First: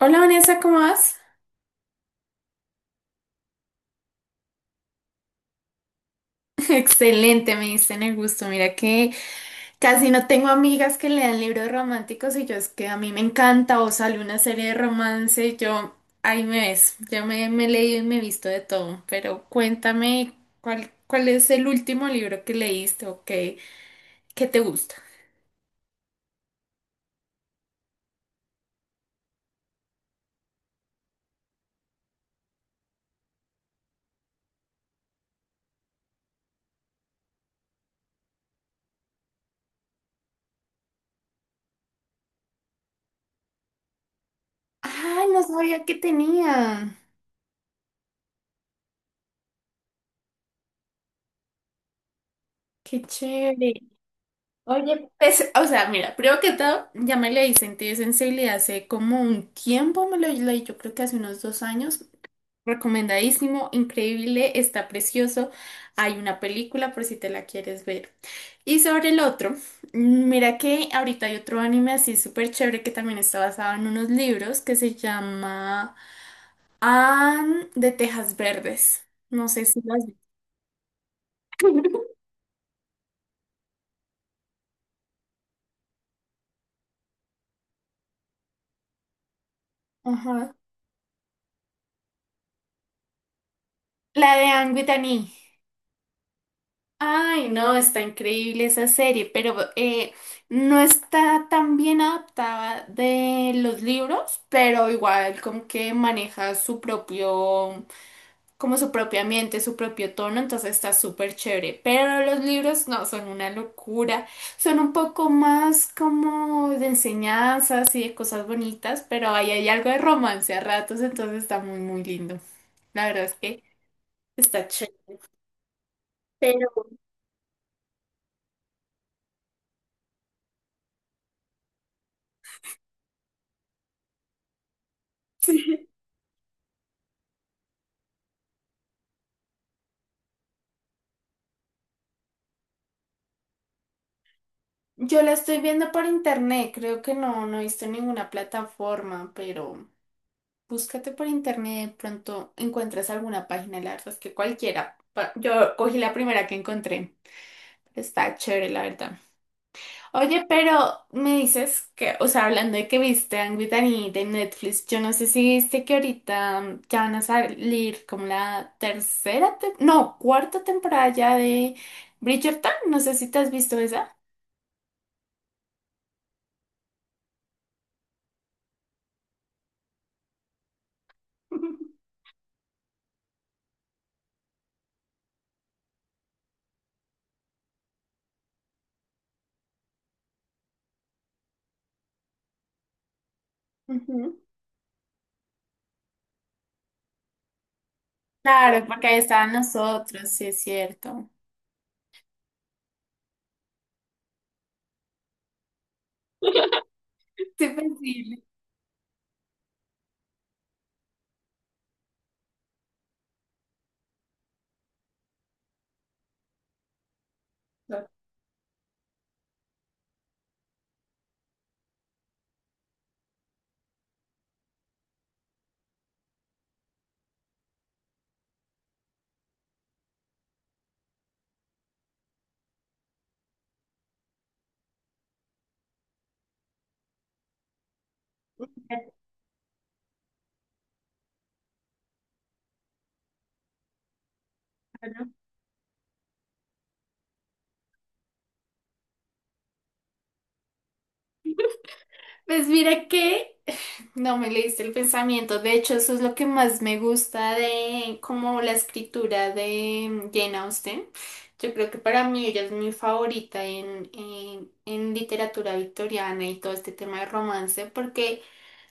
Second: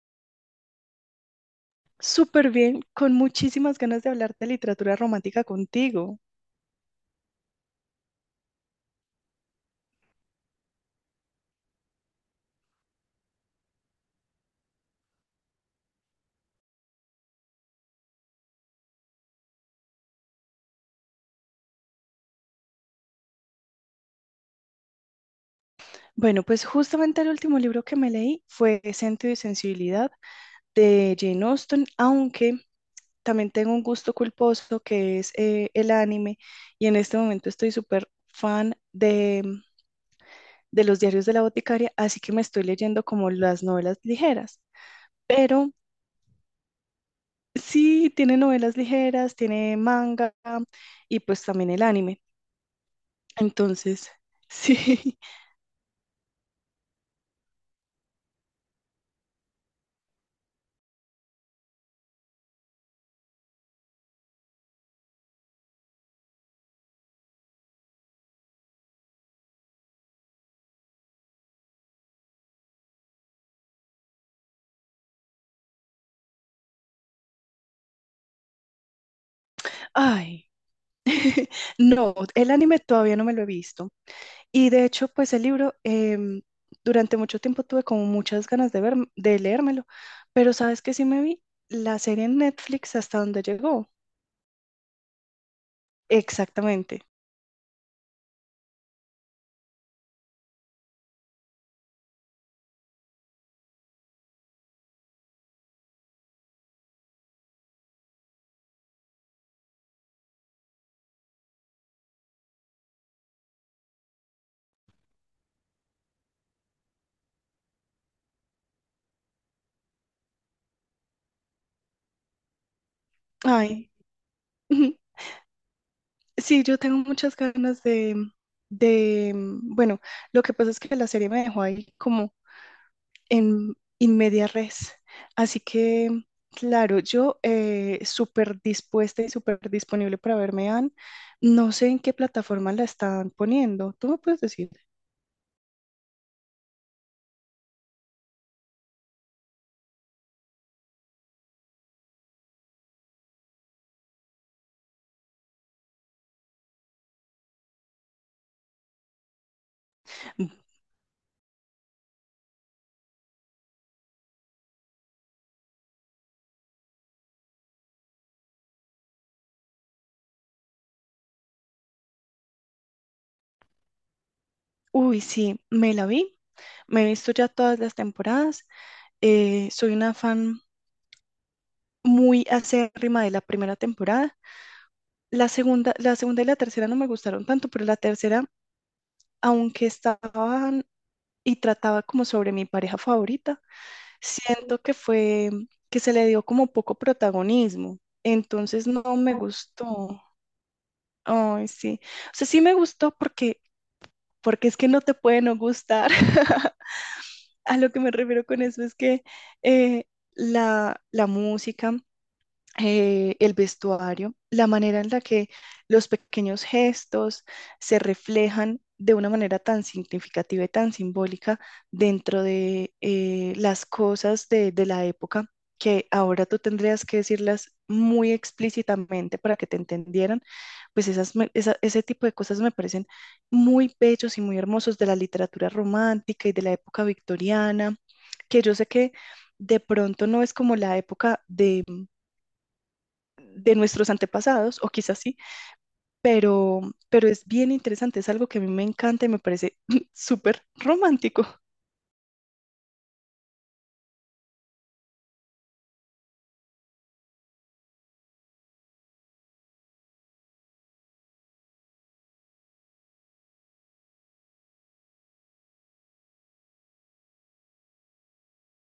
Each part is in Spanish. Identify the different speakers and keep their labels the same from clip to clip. Speaker 1: Hola Vanessa, ¿cómo vas?
Speaker 2: Súper bien, con muchísimas ganas de hablar de literatura romántica contigo.
Speaker 1: Excelente, me diste en el gusto. Mira que casi no tengo amigas que lean libros románticos y yo es que a mí me encanta o sale una serie de romance y yo ahí me ves. Yo me he leído y me he visto de todo, pero cuéntame cuál es el último libro que leíste o qué te gusta.
Speaker 2: Bueno, pues justamente el último libro que me leí fue Sentido y Sensibilidad de Jane Austen, aunque también tengo un gusto culposo que es el anime, y en este momento estoy súper fan de los diarios de la boticaria, así que me estoy leyendo como las novelas ligeras.
Speaker 1: Ah, no
Speaker 2: Pero
Speaker 1: sabía que tenía.
Speaker 2: sí, tiene novelas ligeras, tiene manga y pues también el anime.
Speaker 1: Qué chévere.
Speaker 2: Entonces,
Speaker 1: Oye,
Speaker 2: sí.
Speaker 1: pues, o sea, mira, primero que todo, ya me leí Sentido y Sensibilidad hace como un tiempo, me lo leí, yo creo que hace unos dos años. Recomendadísimo, increíble, está precioso. Hay una película por si te la quieres ver. Y sobre el otro, mira que ahorita hay otro anime así súper chévere que también está basado en unos libros que se llama Anne de Tejas Verdes. No sé si las...
Speaker 2: Ay. No, el anime todavía no me lo he visto. Y de hecho, pues el libro, durante mucho tiempo tuve como muchas ganas de ver, de leérmelo, pero
Speaker 1: Ajá.
Speaker 2: sabes que sí me vi la serie en Netflix hasta donde llegó.
Speaker 1: La de Anne with an E.
Speaker 2: Exactamente.
Speaker 1: Ay, no, está increíble esa serie, pero no está tan bien adaptada de los libros, pero igual como que maneja su propio, como su propio ambiente, su propio tono, entonces está súper chévere. Pero los libros no, son una locura, son un poco más como de enseñanzas y de cosas bonitas, pero ahí hay algo de romance a ratos, entonces está muy, muy lindo. La verdad es que
Speaker 2: Ay,
Speaker 1: está chévere.
Speaker 2: sí, yo tengo muchas ganas de, bueno, lo que pasa es que la serie me dejó ahí como en media res. Así que, claro, yo súper dispuesta y súper disponible para verme, Anne. No sé en qué plataforma la están poniendo. ¿Tú me puedes decir?
Speaker 1: Yo la estoy viendo por internet, creo que no he visto en ninguna plataforma, pero búscate por internet, de pronto encuentras alguna página, la verdad es que cualquiera. Yo cogí la primera que encontré. Está chévere, la verdad. Oye,
Speaker 2: Mm,
Speaker 1: pero me dices que, o sea, hablando de que viste Angry Birds de Netflix, yo no sé si viste que ahorita ya van a salir como la tercera, no, cuarta temporada ya de Bridgerton, no sé si te has visto esa.
Speaker 2: uy, sí, me la vi. Me he visto ya todas las temporadas. Soy una fan muy acérrima de la primera temporada. La segunda y la tercera no me gustaron tanto, pero la tercera, aunque estaban y trataba como sobre mi pareja favorita,
Speaker 1: Ujú.
Speaker 2: siento que fue que se le dio como poco protagonismo.
Speaker 1: Claro,
Speaker 2: Entonces no
Speaker 1: porque ahí
Speaker 2: me
Speaker 1: estaban
Speaker 2: gustó.
Speaker 1: nosotros, sí es cierto.
Speaker 2: Ay, sí. O sea, sí me gustó porque es que no te puede no gustar.
Speaker 1: Sí,
Speaker 2: A
Speaker 1: pues
Speaker 2: lo que me
Speaker 1: sí,
Speaker 2: refiero con eso es que eh, la música, el vestuario, la manera en la que los pequeños gestos se
Speaker 1: listo,
Speaker 2: reflejan de una manera tan significativa y tan simbólica dentro de las cosas de la época, que ahora tú tendrías que decirlas muy explícitamente para que te entendieran. Pues ese tipo de cosas me parecen muy bellos y muy hermosos de la literatura romántica y de la época victoriana, que yo sé
Speaker 1: de
Speaker 2: que de pronto no es como la época de nuestros antepasados, o quizás
Speaker 1: acuerdo.
Speaker 2: sí, pero, pero es bien interesante, es algo que a mí me encanta y me parece súper romántico.
Speaker 1: Pues mira que no me leíste el pensamiento. De hecho, eso es lo que más me gusta de como la escritura de Jane Austen. Yo creo que para mí ella es mi favorita en literatura victoriana y todo este tema de romance, porque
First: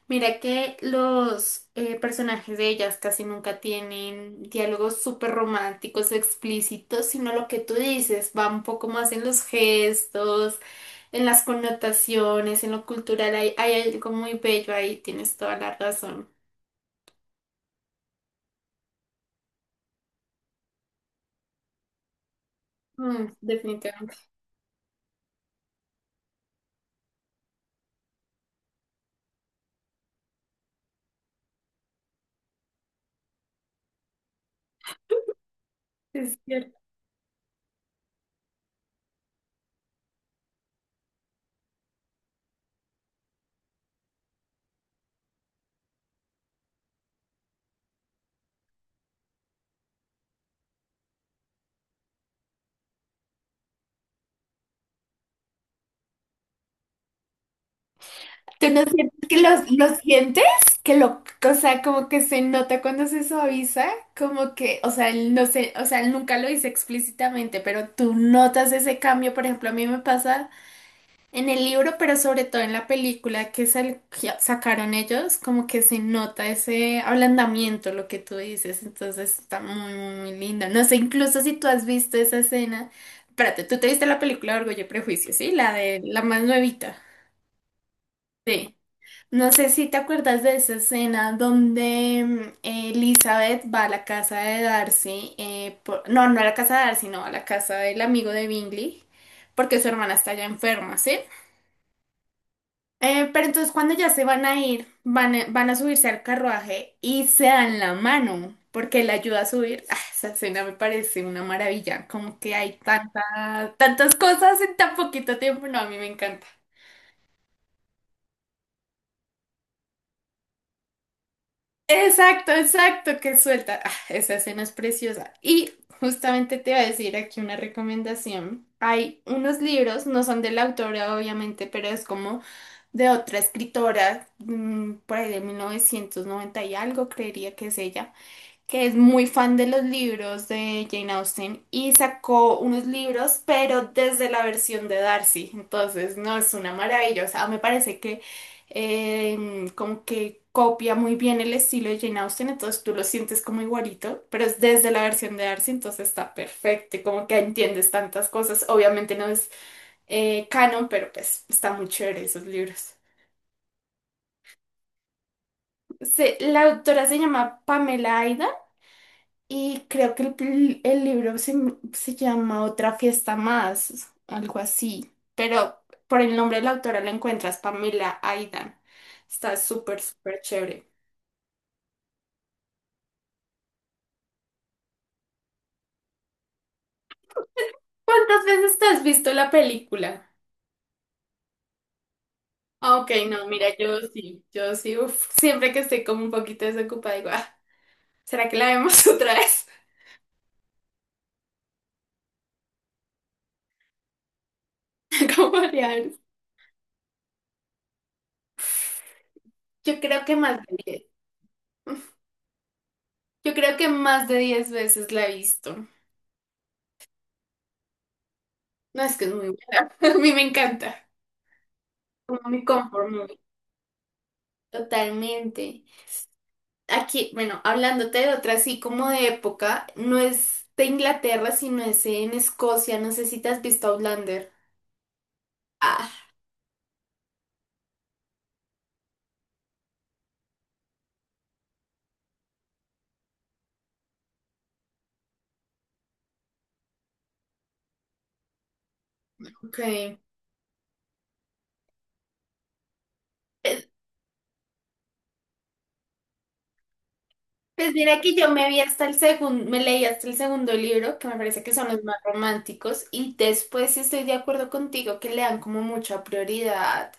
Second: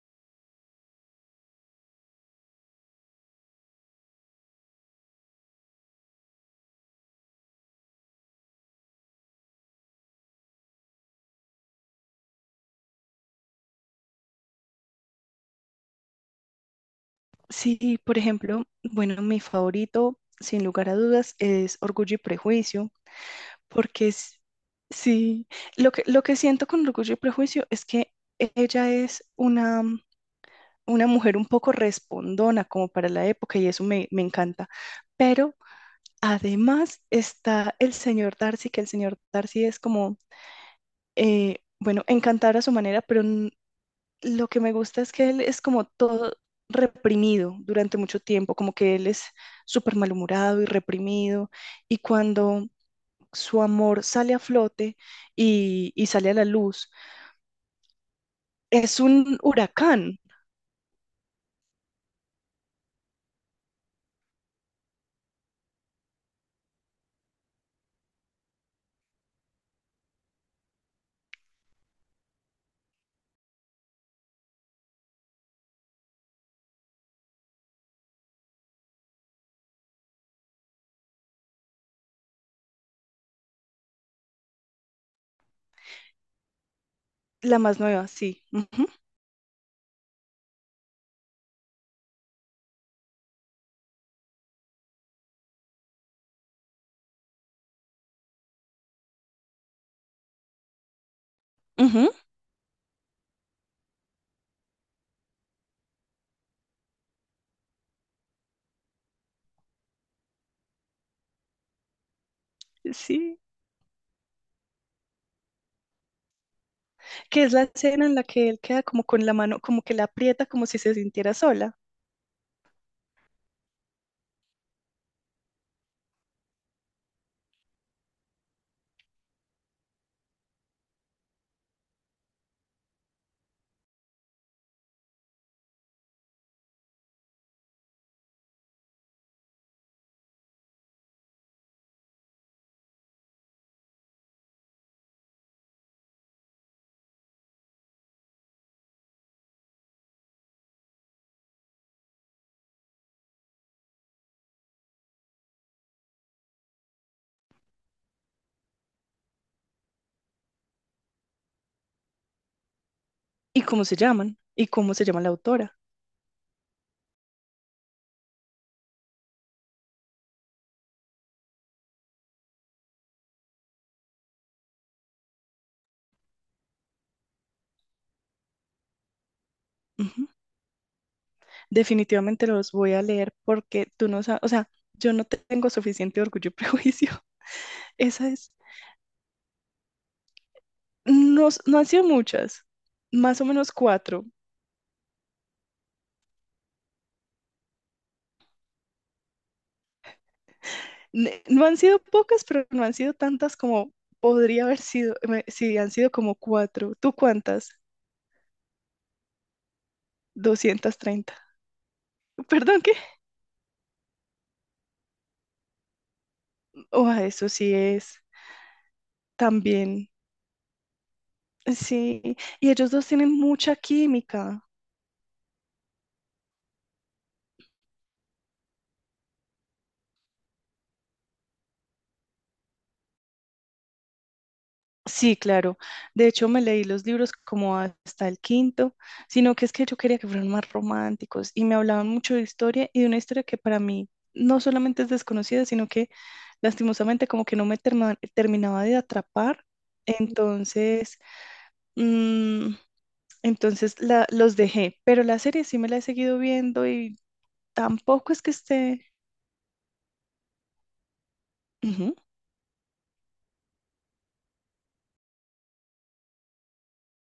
Speaker 1: mira que los personajes de ellas casi nunca tienen diálogos súper románticos, explícitos, sino lo que tú dices, va un poco más en los gestos en las connotaciones, en lo cultural, hay algo muy bello ahí, tienes toda la razón.
Speaker 2: Sí, por ejemplo, bueno, mi favorito, sin lugar a dudas, es Orgullo y Prejuicio,
Speaker 1: Mm,
Speaker 2: porque
Speaker 1: definitivamente
Speaker 2: es, sí, lo que siento con Orgullo y Prejuicio es que ella es una mujer un poco respondona como para la época, y eso me encanta, pero...
Speaker 1: es cierto.
Speaker 2: Además está el señor Darcy, que el señor Darcy es como bueno, encantar a su manera, lo que me gusta es que él es como todo reprimido durante mucho tiempo, como que él es súper malhumorado y reprimido, y cuando su amor sale a flote y sale a la luz,
Speaker 1: ¿Tú no
Speaker 2: es
Speaker 1: sientes
Speaker 2: un
Speaker 1: que lo,
Speaker 2: huracán.
Speaker 1: sientes? Que lo, o sea, como que se nota cuando se suaviza, como que, o sea, él no sé, o sea, él nunca lo dice explícitamente, pero tú notas ese cambio, por ejemplo, a mí me pasa. En el libro, pero sobre todo en la película que, que sacaron ellos, como que se nota ese ablandamiento, lo que tú dices, entonces está muy, muy, muy linda. No sé, incluso si tú has visto esa escena, espérate, tú te viste la película de Orgullo y Prejuicio, ¿sí? La de la más nuevita.
Speaker 2: La más nueva, sí.
Speaker 1: Sí.
Speaker 2: Ujú,
Speaker 1: No sé si te acuerdas de esa escena donde Elizabeth va a la casa de Darcy, no, no a la casa de Darcy, no, a la casa del amigo de Bingley, porque su hermana está ya enferma, ¿sí?
Speaker 2: ujú.
Speaker 1: Pero entonces cuando ya se van a ir, van a subirse al carruaje y se dan la mano, porque él ayuda a subir. Ah, esa escena me parece una maravilla, como que hay tanta,
Speaker 2: Sí,
Speaker 1: tantas cosas en tan poquito tiempo. No, a mí me encanta.
Speaker 2: que es la escena en la que él queda como con la mano, como que la aprieta como si se sintiera sola.
Speaker 1: Exacto, exacto, que suelta. Ah, esa escena es preciosa. Y justamente te voy a decir aquí una recomendación. Hay unos libros, no son de la autora obviamente, pero es como de otra escritora, por ahí de 1990 y algo, creería que es ella que es muy fan de los libros de Jane Austen y sacó unos libros, pero desde la versión de Darcy. Entonces, no, es una maravilla. O sea, me parece que eh, como que copia muy bien el estilo de Jane Austen, entonces tú lo sientes como igualito, pero es desde la versión de Darcy, entonces está perfecto y como que entiendes tantas cosas. Obviamente no es canon, pero pues está muy chévere esos libros.
Speaker 2: ¿Y cómo se llaman? ¿Y cómo se llama la autora?
Speaker 1: La autora se llama Pamela Aida. Y creo que el libro se llama Otra fiesta más, algo así. Pero por el nombre de la autora la encuentras, Pamela Aidan. Está súper,
Speaker 2: Ujú.
Speaker 1: súper chévere.
Speaker 2: Definitivamente los voy a leer porque tú no sabes, o sea, yo no tengo suficiente orgullo y prejuicio. Esa
Speaker 1: ¿Cuántas
Speaker 2: es,
Speaker 1: veces te has visto la película?
Speaker 2: no, no han sido muchas,
Speaker 1: Ah, ok,
Speaker 2: más o
Speaker 1: no,
Speaker 2: menos
Speaker 1: mira, yo
Speaker 2: cuatro.
Speaker 1: sí, yo sí, uf, siempre que estoy como un poquito desocupada, digo, "Ah, ¿será que la vemos otra vez?
Speaker 2: No han sido pocas, pero no han sido tantas como podría haber sido,
Speaker 1: Como
Speaker 2: sí, han sido
Speaker 1: Mariana.
Speaker 2: como cuatro. ¿Tú cuántas?
Speaker 1: Yo creo que más de
Speaker 2: doscientos
Speaker 1: 10.
Speaker 2: treinta. Perdón.
Speaker 1: Yo creo que más de 10 veces la he visto.
Speaker 2: Oh, eso sí es
Speaker 1: No, es que es muy buena.
Speaker 2: también.
Speaker 1: A mí me encanta.
Speaker 2: Sí,
Speaker 1: Como mi
Speaker 2: y ellos dos
Speaker 1: confort.
Speaker 2: tienen mucha química.
Speaker 1: Totalmente. Aquí, bueno, hablándote de otra así como de época, no es de Inglaterra, sino es en Escocia. No sé si te has visto Outlander.
Speaker 2: Sí, claro. De
Speaker 1: Ah,
Speaker 2: hecho, me leí los libros como hasta el quinto, sino que es que yo quería que fueran más románticos y me hablaban mucho de historia y de una historia que para mí no solamente es desconocida, sino que lastimosamente como que no me terminaba de atrapar.
Speaker 1: ok.
Speaker 2: Entonces, mm, entonces los dejé, pero la serie sí me la he seguido viendo y
Speaker 1: Pues mira
Speaker 2: tampoco
Speaker 1: que
Speaker 2: es que
Speaker 1: yo me vi
Speaker 2: esté...
Speaker 1: hasta el segundo, me leí hasta el segundo libro, que me parece que son los más románticos, y después sí estoy de acuerdo contigo que le dan como mucha prioridad,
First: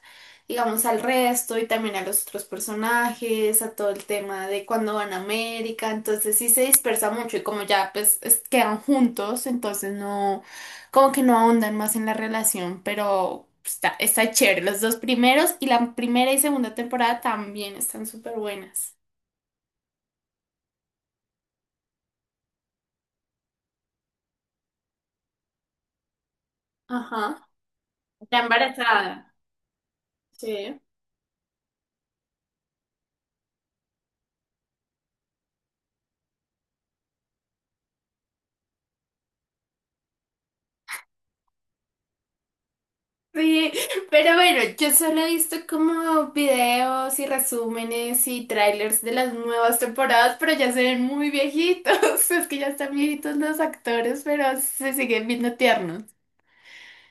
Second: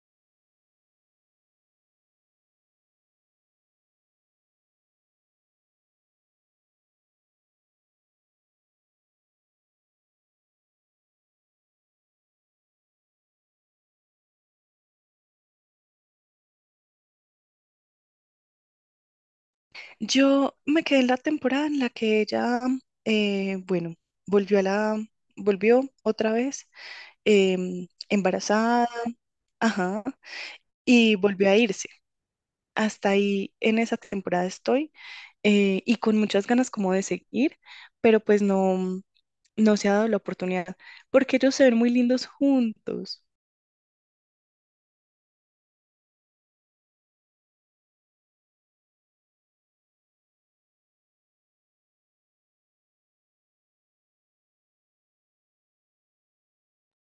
Speaker 1: digamos, al resto y también a los otros personajes, a todo el tema de cuando van a América, entonces sí se dispersa mucho y como ya pues quedan juntos, entonces no, como que no ahondan más en la relación, pero está, está chévere, los dos primeros y la primera y segunda temporada también están súper buenas.
Speaker 2: Yo me quedé en la temporada en la que ella, bueno, volvió a la, volvió otra vez
Speaker 1: Ajá. Está
Speaker 2: embarazada,
Speaker 1: embarazada.
Speaker 2: ajá,
Speaker 1: Sí.
Speaker 2: y volvió a irse. Hasta ahí en esa temporada estoy, y con muchas ganas como de seguir, pero pues no, no se ha dado la oportunidad porque ellos se ven muy lindos juntos.
Speaker 1: Sí, pero bueno, yo solo he visto como videos y resúmenes y trailers de las nuevas temporadas, pero ya se ven muy viejitos. Es que ya están viejitos los actores, pero se siguen viendo tiernos.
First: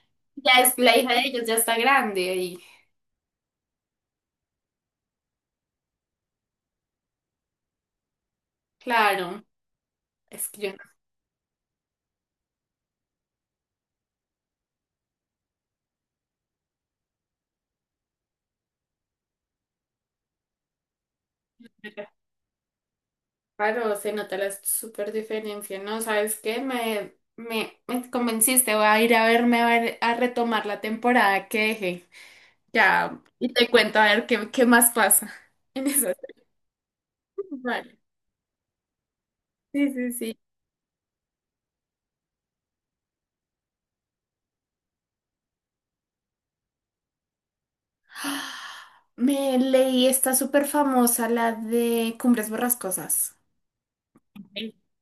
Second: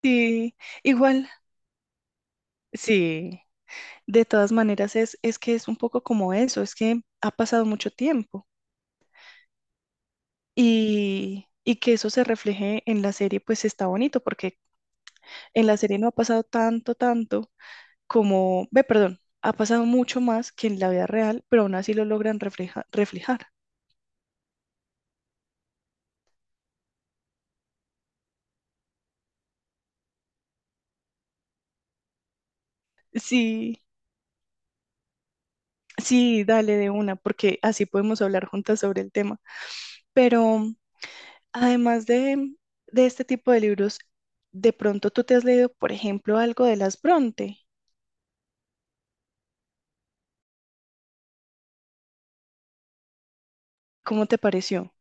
Speaker 2: Sí,
Speaker 1: Ya es la hija de
Speaker 2: igual,
Speaker 1: ellos, ya está grande. Y
Speaker 2: sí. De todas maneras es, que es un poco como eso, es que ha pasado mucho tiempo.
Speaker 1: claro, es que yo, no,
Speaker 2: Y que eso se refleje en la serie, pues está bonito, porque en la serie no ha pasado tanto, tanto como, ve, perdón, ha pasado mucho más que en la vida real, pero aún así lo logran reflejar.
Speaker 1: claro, se nota la super diferencia, ¿no? ¿Sabes qué? Me convenciste, voy a ir a verme a ver, a retomar la temporada que dejé. Ya, y te
Speaker 2: Sí,
Speaker 1: cuento a ver qué más pasa en esas.
Speaker 2: sí, dale de una, porque así
Speaker 1: Vale.
Speaker 2: podemos hablar juntas sobre el tema.
Speaker 1: Sí, sí, sí.
Speaker 2: Pero además de este tipo de libros, de pronto tú te has leído, por ejemplo, algo de las Bronte.
Speaker 1: Me leí esta súper famosa, la de Cumbres Borrascosas.
Speaker 2: ¿Cómo te
Speaker 1: Me-
Speaker 2: pareció?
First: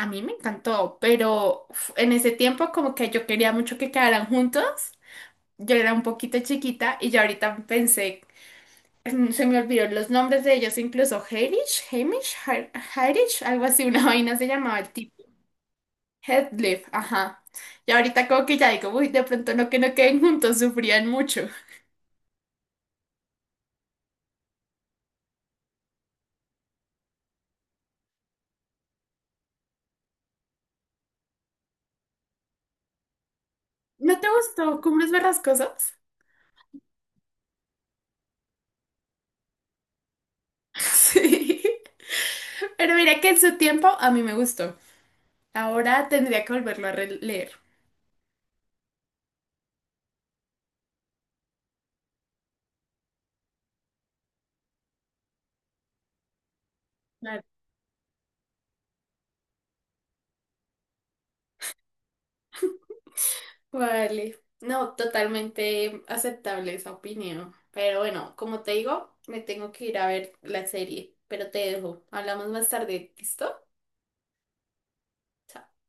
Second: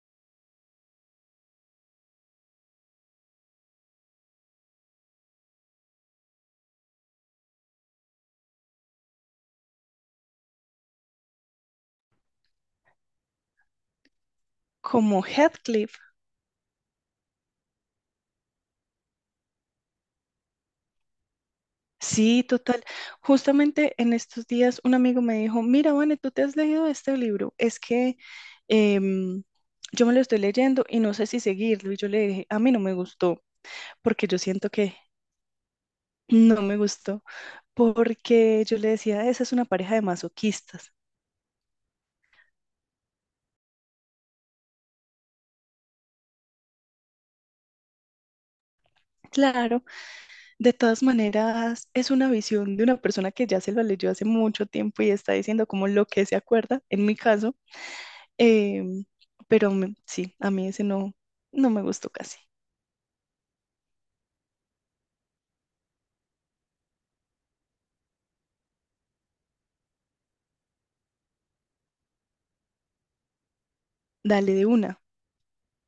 Speaker 1: A mí me encantó, pero uf, en ese tiempo como que yo quería mucho que quedaran juntos. Yo era un poquito chiquita y ya ahorita pensé, mm, se me olvidaron los nombres de ellos, incluso Harish, algo así, una vaina se llamaba el
Speaker 2: Como
Speaker 1: tipo.
Speaker 2: Heathcliff.
Speaker 1: Headlift, ajá. Y ahorita como que ya digo, uy, de pronto no que no queden juntos, sufrían mucho.
Speaker 2: Sí, total. Justamente en estos días un amigo me dijo, mira, Vane, ¿tú te has leído este libro? Es que em, yo me lo estoy leyendo y no sé si seguirlo. Y yo le dije, a mí no me gustó,
Speaker 1: ¿No te
Speaker 2: porque yo siento
Speaker 1: gustó
Speaker 2: que
Speaker 1: Cumbres Borrascosas?
Speaker 2: no me gustó, porque yo le decía, esa es una pareja de masoquistas.
Speaker 1: Sí. Pero mira que en su tiempo a mí me gustó. Ahora tendría que volverlo a releer.
Speaker 2: Claro, de todas maneras, es una visión de una persona que ya se lo leyó hace mucho tiempo y está diciendo como lo que se acuerda, en mi
Speaker 1: Claro.
Speaker 2: caso. em, pero sí, a mí ese no, no me gustó casi.
Speaker 1: Vale. No, totalmente aceptable esa opinión. Pero bueno, como te digo, me tengo que ir a ver la serie. Pero te dejo. Hablamos más tarde. ¿Listo?
Speaker 2: Dale de una.
Speaker 1: Chao.